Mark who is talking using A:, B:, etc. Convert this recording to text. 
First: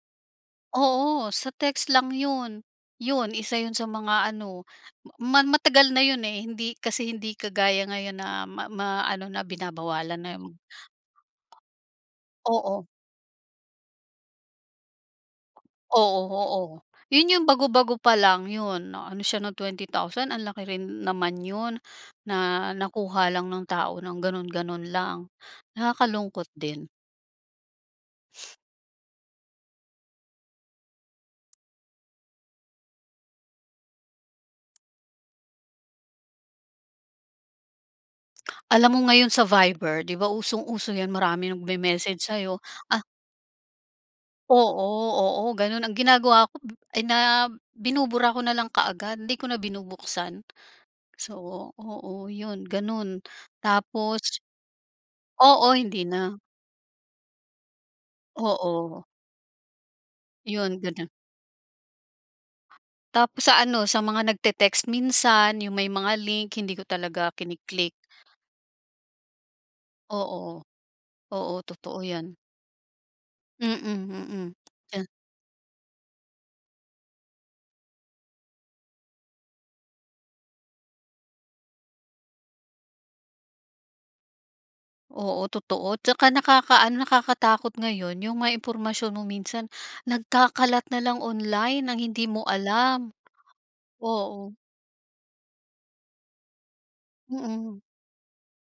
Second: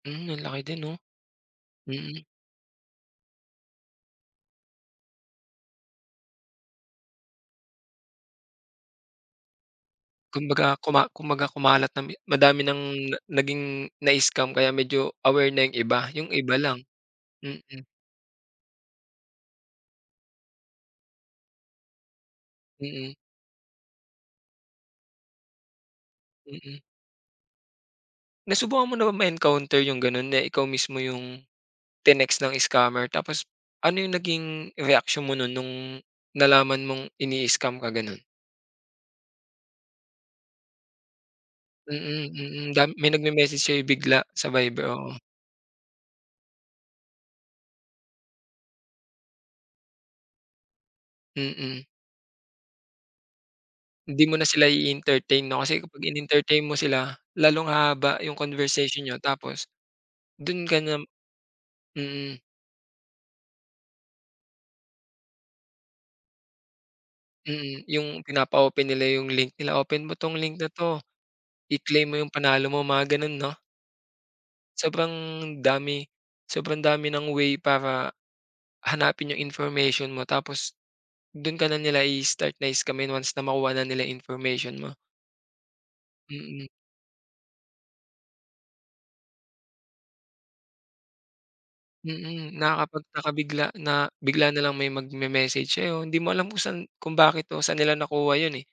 A: Mm, ang laki din 'no?
B: Oo, sa text lang
A: Mm.
B: yun. Yun, isa yun sa mga ano, ma matagal na yun eh, hindi kasi hindi kagaya ngayon na ma maano na binabawalan na yung
A: Kumbaga kuma kumbaga kumalat na mi madami ng
B: Oo.
A: na naging nai-scam kaya medyo aware na yung iba
B: Oo,
A: yung iba
B: oo,
A: lang,
B: yun yung
A: mm.
B: bago-bago pa lang yun, ano siya ng 20,000 ang laki rin naman yun. Na
A: Mm.
B: nakuha lang ng tao ng ganon-ganon lang nakakalungkot
A: Mm.
B: din.
A: Nasubukan mo na bang ma-encounter yung ganon na ikaw mismo yung, tinext ng scammer tapos, ano yung naging reaksyon mo nun nung, nalaman mong ini-scam ka gano'n?
B: Alam mo ngayon sa Viber, di ba usong-uso yan maraming mag-memessage
A: Mm,
B: sayo
A: mm, dam
B: ah
A: may nagme-message sayo bigla sa Viber,
B: Oo,
A: oo.
B: oo ganun ang ginagawa ko ay na binubura ko nalang kaagad hindi ko na binubuksan. So
A: Mm.
B: oo yun, ganun,
A: Hindi mo
B: tapos
A: na sila i-entertain no
B: oo,
A: kasi
B: hindi
A: kapag
B: na.
A: inentertain mo sila, lalong hahaba yung conversation
B: Oo.
A: niyo tapos, dun ka
B: Yun,
A: na
B: ganun.
A: mm.
B: Tapos sa ano, sa mga nagte-text minsan yung may mga link hindi ko talaga kini
A: Mm,
B: click.
A: yung pinapa-open nila yung link nila open mo tong link
B: Oo,
A: na to.
B: oo totoo
A: I-claim mo yung
B: yan.
A: panalo mo mga ganon no?
B: Mm, mm. En
A: Sobrang dami sobrang dami ng way para hanapin yung information mo tapos dun ka na nila i-start na-scamin once na makuha na nila information mo.
B: Oo, totoo 'tsaka
A: Mm.
B: nakaka-ano, nakakatakot ngayon yung mga impormasyon mo minsan nagkakalat nalang online ng hindi mo
A: Mm,
B: alam.
A: nakakapagtaka bigla na bigla
B: Oo.
A: nalang may mag-memessage sayo hindi mo alam kung saan kung bakit o saan
B: Mm.
A: nila nakuha yun eh.